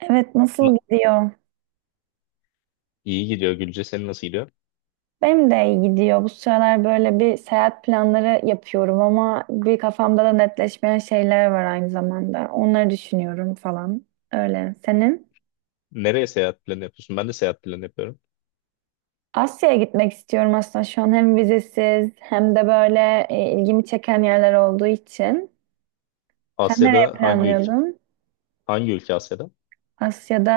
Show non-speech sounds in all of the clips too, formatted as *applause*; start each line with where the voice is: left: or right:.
right: Evet nasıl
left: Na-
right: gidiyor?
left: İyi gidiyor Gülce. Senin nasıl gidiyor?
right: Benim de iyi gidiyor. Bu sıralar böyle bir seyahat planları yapıyorum ama bir kafamda da netleşmeyen şeyler var aynı zamanda. Onları düşünüyorum falan. Öyle. Senin?
left: Nereye seyahat planı yapıyorsun? Ben de seyahat planı yapıyorum.
right: Asya'ya gitmek istiyorum aslında şu an hem vizesiz hem de böyle ilgimi çeken yerler olduğu için. Sen nereye
left: Asya'da hangi ülke?
right: planlıyordun?
left: Hangi ülke Asya'da?
right: Asya'da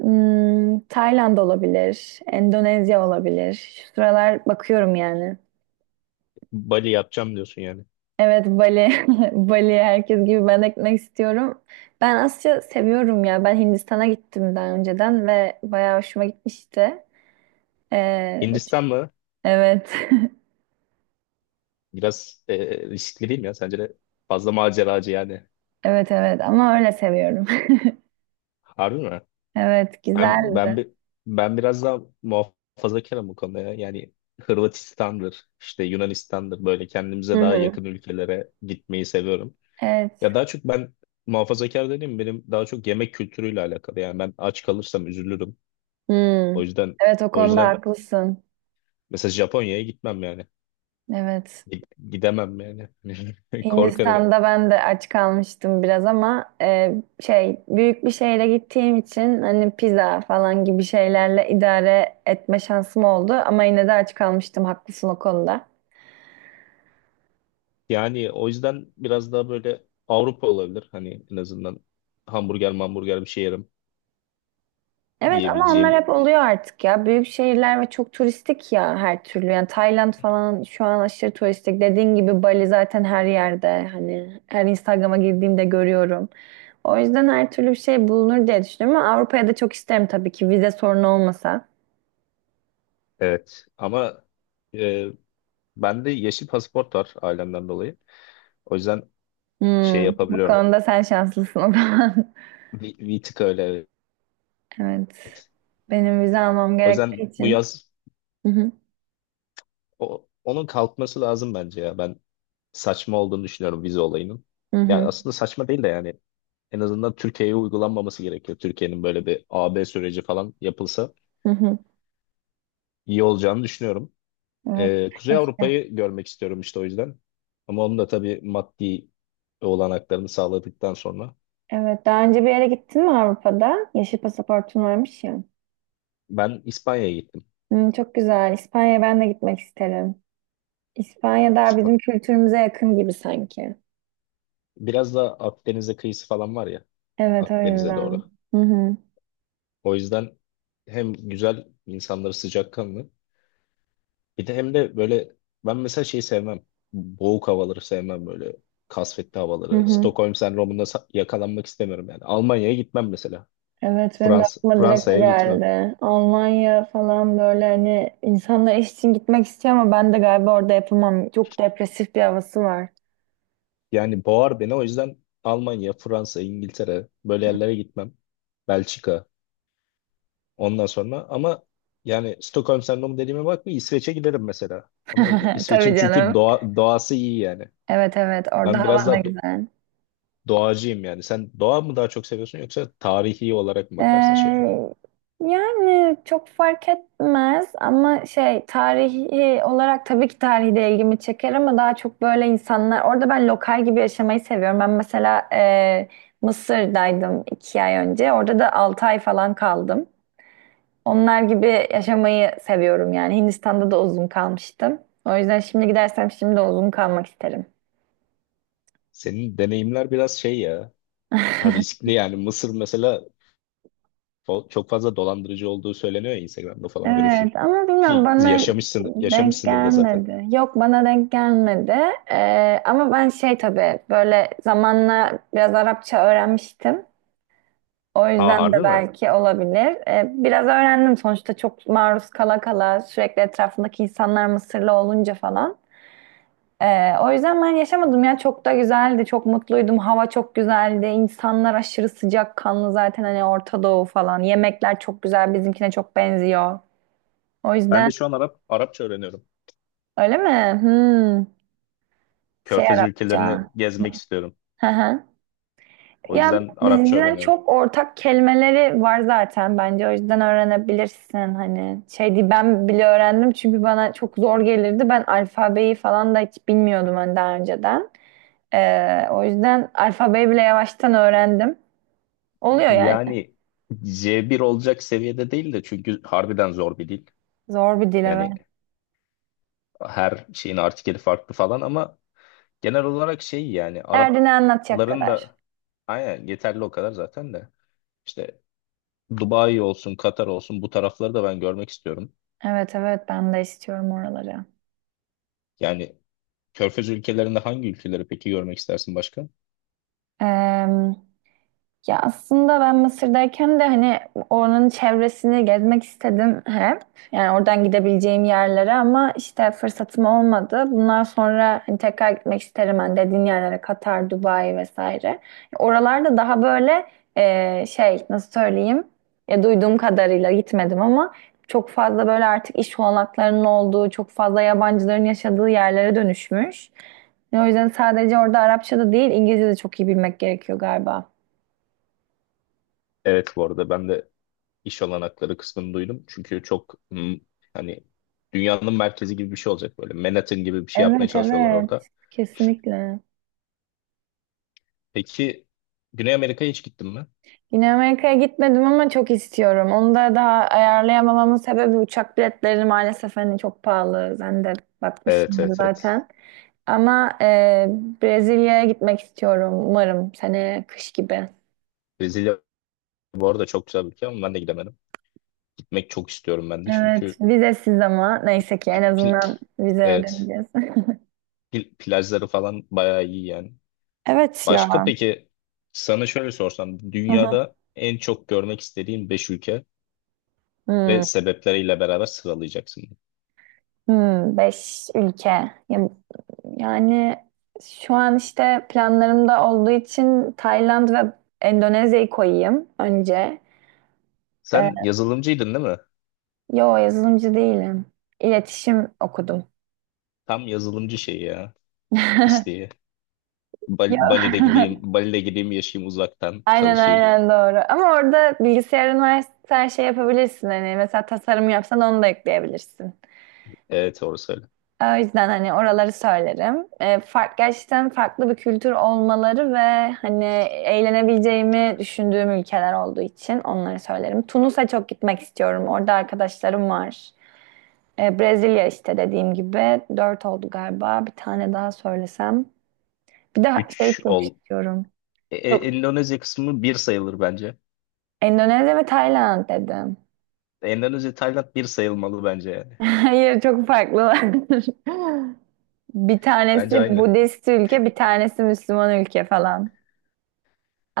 right: Tayland olabilir, Endonezya olabilir. Şu sıralar bakıyorum yani.
left: Bali yapacağım diyorsun yani.
right: Evet Bali, *laughs* Bali herkes gibi ben de gitmek istiyorum. Ben Asya seviyorum ya. Ben Hindistan'a gittim daha önceden ve bayağı hoşuma gitmişti. Ee,
left: Hindistan mı?
right: evet,
left: Biraz riskli değil mi ya? Sence de fazla maceracı yani.
right: *laughs* evet evet ama öyle seviyorum. *laughs*
left: Harbi mi?
right: Evet
left: Ben,
right: güzeldi.
left: ben, bi- Ben biraz daha muhafazakarım bu konuda ya. Yani Hırvatistan'dır, işte Yunanistan'dır böyle
right: Hı
left: kendimize daha
right: hı.
left: yakın ülkelere gitmeyi seviyorum.
right: Evet.
left: Ya daha çok ben muhafazakar dediğim benim daha çok yemek kültürüyle alakalı. Yani ben aç kalırsam üzülürüm. O
right: Hmm.
left: yüzden
right: Evet o
left: o
right: konuda
left: yüzden
right: haklısın.
left: mesela Japonya'ya gitmem yani.
right: Evet.
left: Gi- Gidemem yani. *laughs* Korkarım.
right: Hindistan'da ben de aç kalmıştım biraz ama şey büyük bir şeyle gittiğim için hani pizza falan gibi şeylerle idare etme şansım oldu ama yine de aç kalmıştım haklısın o konuda.
left: Yani o yüzden biraz daha böyle Avrupa olabilir. Hani en azından hamburger hamburger bir şey yerim.
right: Evet ama onlar
left: Yiyebileceğim.
right: hep oluyor artık ya büyük şehirler ve çok turistik ya her türlü yani Tayland falan şu an aşırı turistik dediğin gibi Bali zaten her yerde hani her Instagram'a girdiğimde görüyorum. O yüzden her türlü bir şey bulunur diye düşünüyorum ama Avrupa'ya da çok isterim tabii ki vize sorunu olmasa.
left: Evet. Ama e, bende yeşil pasaport var ailemden dolayı. O yüzden şey
right: Hmm, bu
left: yapabiliyorum.
right: konuda sen şanslısın o zaman. *laughs*
left: Bir tık öyle.
right: Evet. Benim vize almam
left: O
right: gerektiği
left: yüzden bu
right: için.
left: yaz
right: Hı hı,
left: onun kalkması lazım bence ya. Ben saçma olduğunu düşünüyorum vize olayının.
right: hı
left: Yani
right: hı,
left: aslında saçma değil de yani en azından Türkiye'ye uygulanmaması gerekiyor. Türkiye'nin böyle bir A-B süreci falan yapılsa
right: hı hı.
left: iyi olacağını düşünüyorum.
right: Evet,
left: Kuzey
right: keşke.
left: Avrupa'yı görmek istiyorum işte o yüzden. Ama onun da tabii maddi olanaklarını sağladıktan sonra
right: Evet, daha önce bir yere gittin mi Avrupa'da? Yeşil pasaportun varmış ya.
left: ben İspanya'ya gittim.
right: Çok güzel. İspanya'ya ben de gitmek isterim. İspanya daha
left: İspa-
right: bizim kültürümüze yakın gibi sanki.
left: Biraz da Akdeniz'e kıyısı falan var ya,
right: Evet, o
left: Akdeniz'e
right: yüzden.
left: doğru.
right: Hı hı,
left: O yüzden hem güzel insanları sıcakkanlı. Bir de hem de böyle ben mesela şeyi sevmem. Boğuk havaları sevmem böyle. Kasvetli
right: hı
left: havaları.
right: hı.
left: Stockholm sendromunda yakalanmak istemiyorum yani. Almanya'ya gitmem mesela.
right: Evet benim de
left: Fransa
right: aklıma direkt o
left: Fransa'ya gitmem.
right: geldi. Almanya falan böyle hani insanlar iş için gitmek istiyor ama ben de galiba orada yapamam. Çok depresif bir havası var.
left: Yani boğar beni o yüzden Almanya, Fransa, İngiltere böyle yerlere gitmem. Belçika ondan sonra ama yani Stockholm sendromu dediğime bakma, İsveç'e giderim mesela. Ama
right: *laughs* Tabii
left: İsveç'in çünkü
right: canım.
left: doğası iyi yani.
right: Evet evet orada
left: Ben biraz
right: hava
left: daha
right: da güzel.
left: doğacıyım yani. Sen doğa mı daha çok seviyorsun yoksa tarihi olarak mı bakarsın şehre?
right: Ee, yani çok fark etmez ama şey tarihi olarak tabii ki tarihi de ilgimi çeker ama daha çok böyle insanlar orada ben lokal gibi yaşamayı seviyorum. Ben mesela Mısır'daydım 2 ay önce. Orada da 6 ay falan kaldım. Onlar gibi yaşamayı seviyorum yani. Hindistan'da da uzun kalmıştım. O yüzden şimdi gidersem şimdi de uzun kalmak isterim.
left: Senin deneyimler biraz şey ya. Ha, Riskli yani. Mısır mesela çok fazla dolandırıcı olduğu söyleniyor ya, Instagram'da falan görürsün.
right: Evet ama bilmiyorum
left: Ki
right: bana
left: yaşamışsın,
right: denk
left: yaşamışsındır da zaten.
right: gelmedi. Yok bana denk gelmedi. Ama ben şey tabii böyle zamanla biraz Arapça öğrenmiştim. O
left: Aa,
right: yüzden de
left: harbi mi?
right: belki olabilir. Biraz öğrendim sonuçta çok maruz kala kala sürekli etrafındaki insanlar Mısırlı olunca falan. O yüzden ben yaşamadım ya çok da güzeldi çok mutluydum hava çok güzeldi insanlar aşırı sıcakkanlı zaten hani Orta Doğu falan yemekler çok güzel bizimkine çok benziyor o
left: Ben
right: yüzden.
left: de şu an Arapça öğreniyorum.
right: Öyle mi? Hmm. Şey
left: Körfez ülkelerini
right: Arapça.
left: gezmek istiyorum.
right: Hı hı.
left: O
right: Ya
left: yüzden Arapça
right: bizden
left: öğreniyorum.
right: çok ortak kelimeleri var zaten bence o yüzden öğrenebilirsin hani. Şey değil, ben bile öğrendim çünkü bana çok zor gelirdi. Ben alfabeyi falan da hiç bilmiyordum hani daha önceden. O yüzden alfabeyi bile yavaştan öğrendim. Oluyor yani.
left: Yani C1 olacak seviyede değil de çünkü harbiden zor bir dil.
right: Zor bir dil evet.
left: Yani her şeyin artikeli farklı falan ama genel olarak şey yani
right: Derdini anlatacak
left: Arapların
right: kadar.
left: da aynen yeterli o kadar zaten de. İşte Dubai olsun, Katar olsun bu tarafları da ben görmek istiyorum.
right: Evet evet ben de istiyorum oraları.
left: Yani Körfez ülkelerinde hangi ülkeleri peki görmek istersin başka?
right: Ee, Ya aslında ben Mısır'dayken de hani oranın çevresini gezmek istedim hep. Yani oradan gidebileceğim yerlere ama işte fırsatım olmadı. Bundan sonra hani tekrar gitmek isterim hani dediğin yerlere Katar, Dubai vesaire. Oralarda daha böyle şey nasıl söyleyeyim ya duyduğum kadarıyla gitmedim ama çok fazla böyle artık iş olanaklarının olduğu, çok fazla yabancıların yaşadığı yerlere dönüşmüş. O yüzden sadece orada Arapça da değil İngilizce de çok iyi bilmek gerekiyor galiba.
left: Evet bu arada ben de iş olanakları kısmını duydum. Çünkü çok hani dünyanın merkezi gibi bir şey olacak böyle. Manhattan gibi bir şey yapmaya
right: Evet
left: çalışıyorlar
right: evet
left: orada.
right: kesinlikle.
left: Peki Güney Amerika'ya hiç gittin mi?
right: Yine Amerika'ya gitmedim ama çok istiyorum. Onu da daha ayarlayamamamın sebebi uçak biletleri maalesef hani çok pahalı. Sen de
left: Evet,
right: bakmışsındır
left: evet, evet.
right: zaten. Ama Brezilya'ya gitmek istiyorum umarım sene kış gibi.
left: Brezilya bu arada çok güzel bir ülke ama ben de gidemedim. Gitmek çok istiyorum ben de
right: Evet
left: çünkü
right: vizesiz ama neyse ki en
left: pil-
right: azından vize
left: evet,
right: ödemeyeceğiz. *laughs*
left: plajları falan bayağı iyi yani.
right: Evet
left: Başka
right: ya.
left: peki, sana şöyle sorsam
right: Hı hı.
left: dünyada en çok görmek istediğin 5 ülke ve
right: Hmm.
left: sebepleriyle beraber sıralayacaksın.
right: Beş ülke. Ya- Yani şu an işte planlarımda olduğu için Tayland ve Endonezya'yı koyayım önce. Ee,
left: Sen yazılımcıydın değil mi?
right: yo yazılımcı değilim. İletişim okudum.
left: Tam yazılımcı şeyi ya,
right: *laughs*
left: isteği.
right: Yo.
left: Bali'de gideyim,
right: *laughs*
left: Bali'de gideyim, yaşayayım, uzaktan
right: Aynen
left: çalışayım.
right: aynen doğru. Ama orada bilgisayarın varsa her şey yapabilirsin. Hani mesela tasarım yapsan onu da ekleyebilirsin.
left: Evet orası öyle.
right: O yüzden hani oraları söylerim. Gerçekten farklı bir kültür olmaları ve hani eğlenebileceğimi düşündüğüm ülkeler olduğu için onları söylerim. Tunus'a çok gitmek istiyorum. Orada arkadaşlarım var. Brezilya işte dediğim gibi. Dört oldu galiba. Bir tane daha söylesem. Bir de şey
left: Üç
right: çok
left: ol.
right: istiyorum. Yok.
left: Endonezya kısmı bir sayılır bence.
right: Endonezya ve Tayland dedim.
left: Endonezya, Tayland bir sayılmalı bence yani.
right: *laughs* Hayır çok farklılar. *laughs* Bir
left: Bence
right: tanesi
left: aynı.
right: Budist ülke, bir tanesi Müslüman ülke falan.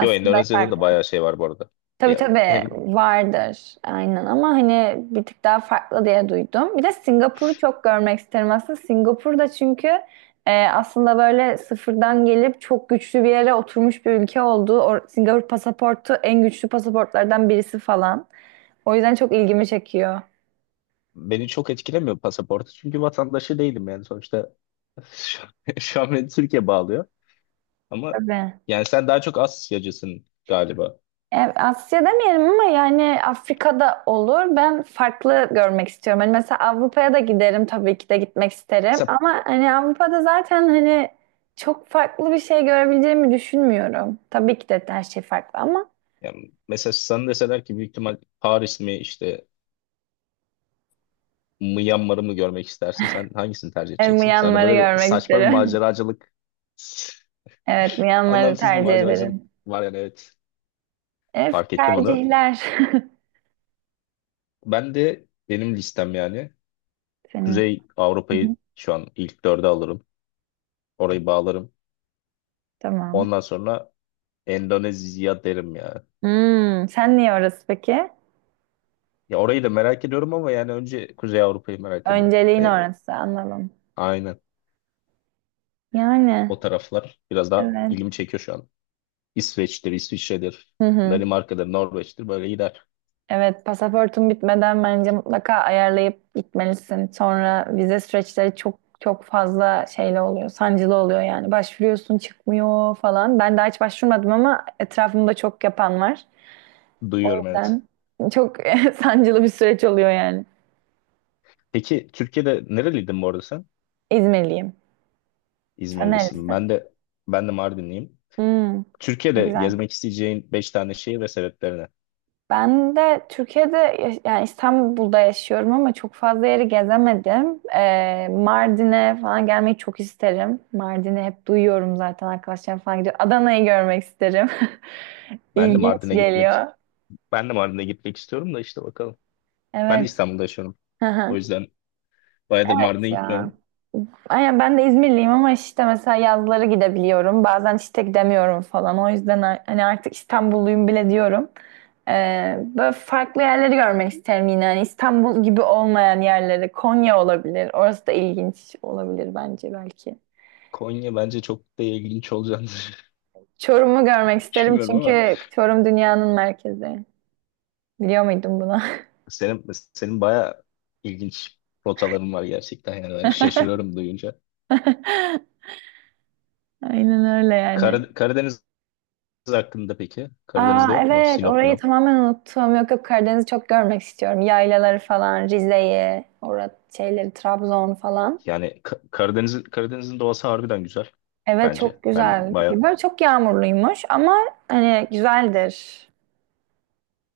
left: Yo, Endonezya'da da
right: farklı.
left: bayağı şey var bu arada.
right: Tabii
left: Ya,
right: tabii
left: hem
right: vardır aynen ama hani bir tık daha farklı diye duydum. Bir de Singapur'u çok görmek isterim aslında. Singapur'da çünkü aslında böyle sıfırdan gelip çok güçlü bir yere oturmuş bir ülke olduğu. O, Singapur pasaportu en güçlü pasaportlardan birisi falan. O yüzden çok ilgimi çekiyor.
left: beni çok etkilemiyor pasaportu çünkü vatandaşı değilim yani sonuçta. *laughs* şu, Şu an beni Türkiye bağlıyor ama
right: Tabii.
left: yani sen daha çok Asyacısın galiba.
right: Asya demeyelim ama yani Afrika'da olur. Ben farklı görmek istiyorum. Hani mesela Avrupa'ya da giderim tabii ki de gitmek isterim.
left: Mesela,
right: Ama hani Avrupa'da zaten hani çok farklı bir şey görebileceğimi düşünmüyorum. Tabii ki de her şey farklı ama
left: yani mesela sana deseler ki büyük ihtimal Paris mi işte Myanmar'ı mı görmek istersin, sen hangisini tercih
right: yani
left: edeceksin? Sen de
right: Myanmar'ı
left: böyle bir
right: görmek
left: saçma bir
right: isterim.
left: maceracılık,
right: *laughs*
left: *laughs*
right: Evet, Myanmar'ı
left: anlamsız bir
right: tercih
left: maceracılık
right: ederim.
left: var yani, evet,
right: Evet,
left: fark ettim onu.
right: tercihler.
left: Ben de benim listem yani
right: *laughs* Senin.
left: Kuzey
right: Hı hı.
left: Avrupa'yı şu an ilk dörde alırım, orayı bağlarım.
right: Tamam.
left: Ondan sonra Endonezya derim ya.
right: Sen niye orası peki?
left: Ya orayı da merak ediyorum ama yani önce Kuzey Avrupa'yı merak ediyorum.
right: Önceliğin orası anladım.
left: Aynen.
right: Yani
left: O taraflar biraz daha
right: evet.
left: ilgimi çekiyor şu an. İsveç'tir, İsviçre'dir,
right: Hı hı.
left: Danimarka'dır, Norveç'tir, böyle gider.
right: Evet, pasaportun bitmeden bence mutlaka ayarlayıp gitmelisin. Sonra vize süreçleri çok çok fazla şeyle oluyor, sancılı oluyor yani. Başvuruyorsun, çıkmıyor falan. Ben daha hiç başvurmadım ama etrafımda çok yapan var. O
left: Duyuyorum, evet.
right: yüzden çok *laughs* sancılı bir süreç oluyor yani.
left: Peki Türkiye'de nereliydin bu arada sen?
right: İzmirliyim. Sen
left: İzmirlisin. Ben
right: nerelisin?
left: de, ben de Mardinliyim.
right: Hmm,
left: Türkiye'de
right: güzel.
left: gezmek isteyeceğin 5 tane şehir ve sebeplerine.
right: Ben de Türkiye'de yani İstanbul'da yaşıyorum ama çok fazla yeri gezemedim. Mardin'e falan gelmeyi çok isterim. Mardin'i hep duyuyorum zaten arkadaşlarım falan gidiyor. Adana'yı görmek isterim. *laughs*
left: Ben de
right: İlginç
left: Mardin'e gitmek
right: geliyor.
left: Ben de Mardin'e gitmek istiyorum da işte bakalım. Ben de
right: Evet.
left: İstanbul'da yaşıyorum.
right: Hı
left: O
right: hı.
left: yüzden bayağıdır Mardin'e
right: Ya.
left: gitmiyorum.
right: Aynen ben de İzmirliyim ama işte mesela yazları gidebiliyorum. Bazen işte gidemiyorum falan. O yüzden hani artık İstanbulluyum bile diyorum. Böyle farklı yerleri görmek isterim yine. Hani İstanbul gibi olmayan yerleri. Konya olabilir. Orası da ilginç olabilir bence belki.
left: Konya bence çok da ilginç olacağını
right: Çorum'u görmek
left: *laughs*
right: isterim
left: düşünmüyorum ama
right: çünkü Çorum dünyanın merkezi. Biliyor muydun bunu?
left: senin senin bayağı ilginç rotaların var gerçekten yani, ben şaşırıyorum duyunca.
right: *laughs* Aynen öyle yani.
left: Karadeniz hakkında peki?
right: Aa
left: Karadeniz'de yok mu?
right: evet
left: Sinop,
right: orayı
left: Minop.
right: tamamen unuttum. Yok yok Karadeniz'i çok görmek istiyorum. Yaylaları falan, Rize'yi, orada şeyleri, Trabzon falan.
left: Yani Karadeniz, Karadeniz'in doğası harbiden güzel
right: Evet
left: bence.
right: çok güzel. Böyle çok yağmurluymuş ama hani güzeldir.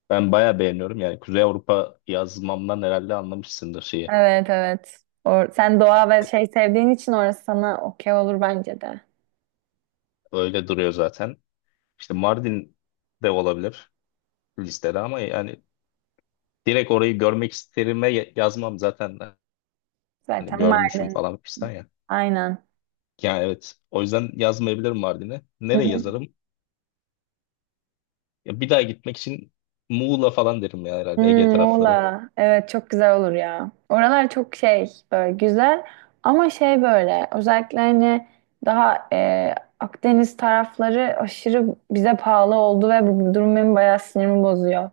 left: Ben bayağı beğeniyorum. Yani Kuzey Avrupa yazmamdan herhalde anlamışsındır şeyi.
right: Evet evet. Or sen doğa ve şey sevdiğin için orası sana okey olur bence de.
left: Öyle duruyor zaten. İşte Mardin de olabilir listede ama yani direkt orayı görmek isterime yazmam zaten. Hani
right: Zaten
left: görmüşüm
right: Mardin.
left: falan fistan ya.
right: Aynen.
left: Yani evet. O yüzden yazmayabilirim Mardin'e. Nereye
right: *laughs*
left: yazarım? Ya bir daha gitmek için Muğla falan derim ya
right: Hmm,
left: herhalde, Ege tarafları.
right: Muğla. Evet çok güzel olur ya. Oralar çok şey böyle güzel ama şey böyle özellikle hani daha Akdeniz tarafları aşırı bize pahalı oldu ve bu durum benim bayağı sinirimi bozuyor.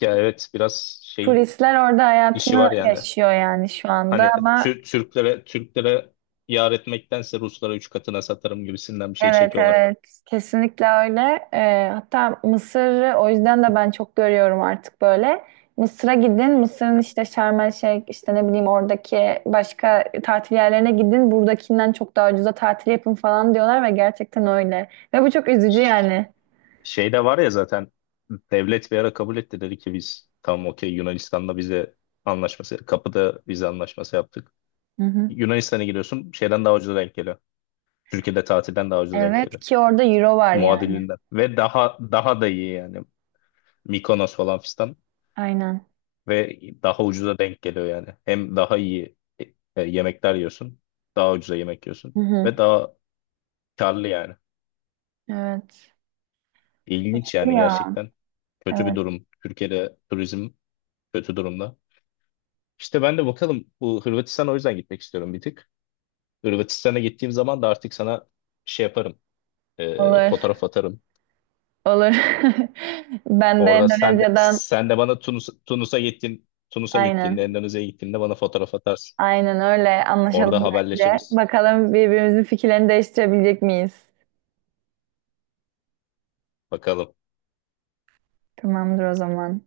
left: Ya evet, biraz şey
right: Turistler orada
left: işi
right: hayatını
left: var yani.
right: yaşıyor yani şu anda
left: Hani
right: ama.
left: Türklere yar etmektense Ruslara 3 katına satarım gibisinden bir şey
right: Evet
left: çekiyorlar.
right: evet kesinlikle öyle. Hatta Mısır'ı o yüzden de ben çok görüyorum artık böyle. Mısır'a gidin, Mısır'ın işte Şarm El Şeyh, işte ne bileyim oradaki başka tatil yerlerine gidin, buradakinden çok daha ucuza tatil yapın falan diyorlar ve gerçekten öyle. Ve bu çok üzücü yani.
left: Şey de var ya zaten, devlet bir ara kabul etti, dedi ki biz tamam okey Yunanistan'la vize anlaşması, kapıda vize anlaşması yaptık.
right: Hı hı.
left: Yunanistan'a giriyorsun, şeyden daha ucuza denk geliyor. Türkiye'de tatilden daha ucuz denk
right: Evet
left: geliyor.
right: ki orada euro var yani.
left: Muadilinden. Ve daha da iyi yani. Mikonos falan fistan.
right: Aynen.
left: Ve daha ucuza denk geliyor yani. Hem daha iyi yemekler yiyorsun. Daha ucuza yemek yiyorsun.
right: Hı hı.
left: Ve daha karlı yani.
right: Evet.
left: İlginç yani
right: Ya
left: gerçekten. Kötü bir
right: evet
left: durum. Türkiye'de turizm kötü durumda. İşte ben de bakalım, bu Hırvatistan'a o yüzden gitmek istiyorum bir tık. Hırvatistan'a gittiğim zaman da artık sana şey yaparım,
right: olur
left: fotoğraf atarım.
right: olur. *laughs* Ben de
left: Orada
right: Endonezya'dan
left: sen de bana Tunus'a
right: aynen.
left: gittiğinde, Endonezya'ya gittiğinde bana fotoğraf atarsın.
right: Aynen öyle. Anlaşalım
left: Orada
right: bence.
left: haberleşiriz.
right: Bakalım birbirimizin fikirlerini değiştirebilecek miyiz?
left: Bakalım.
right: Tamamdır o zaman.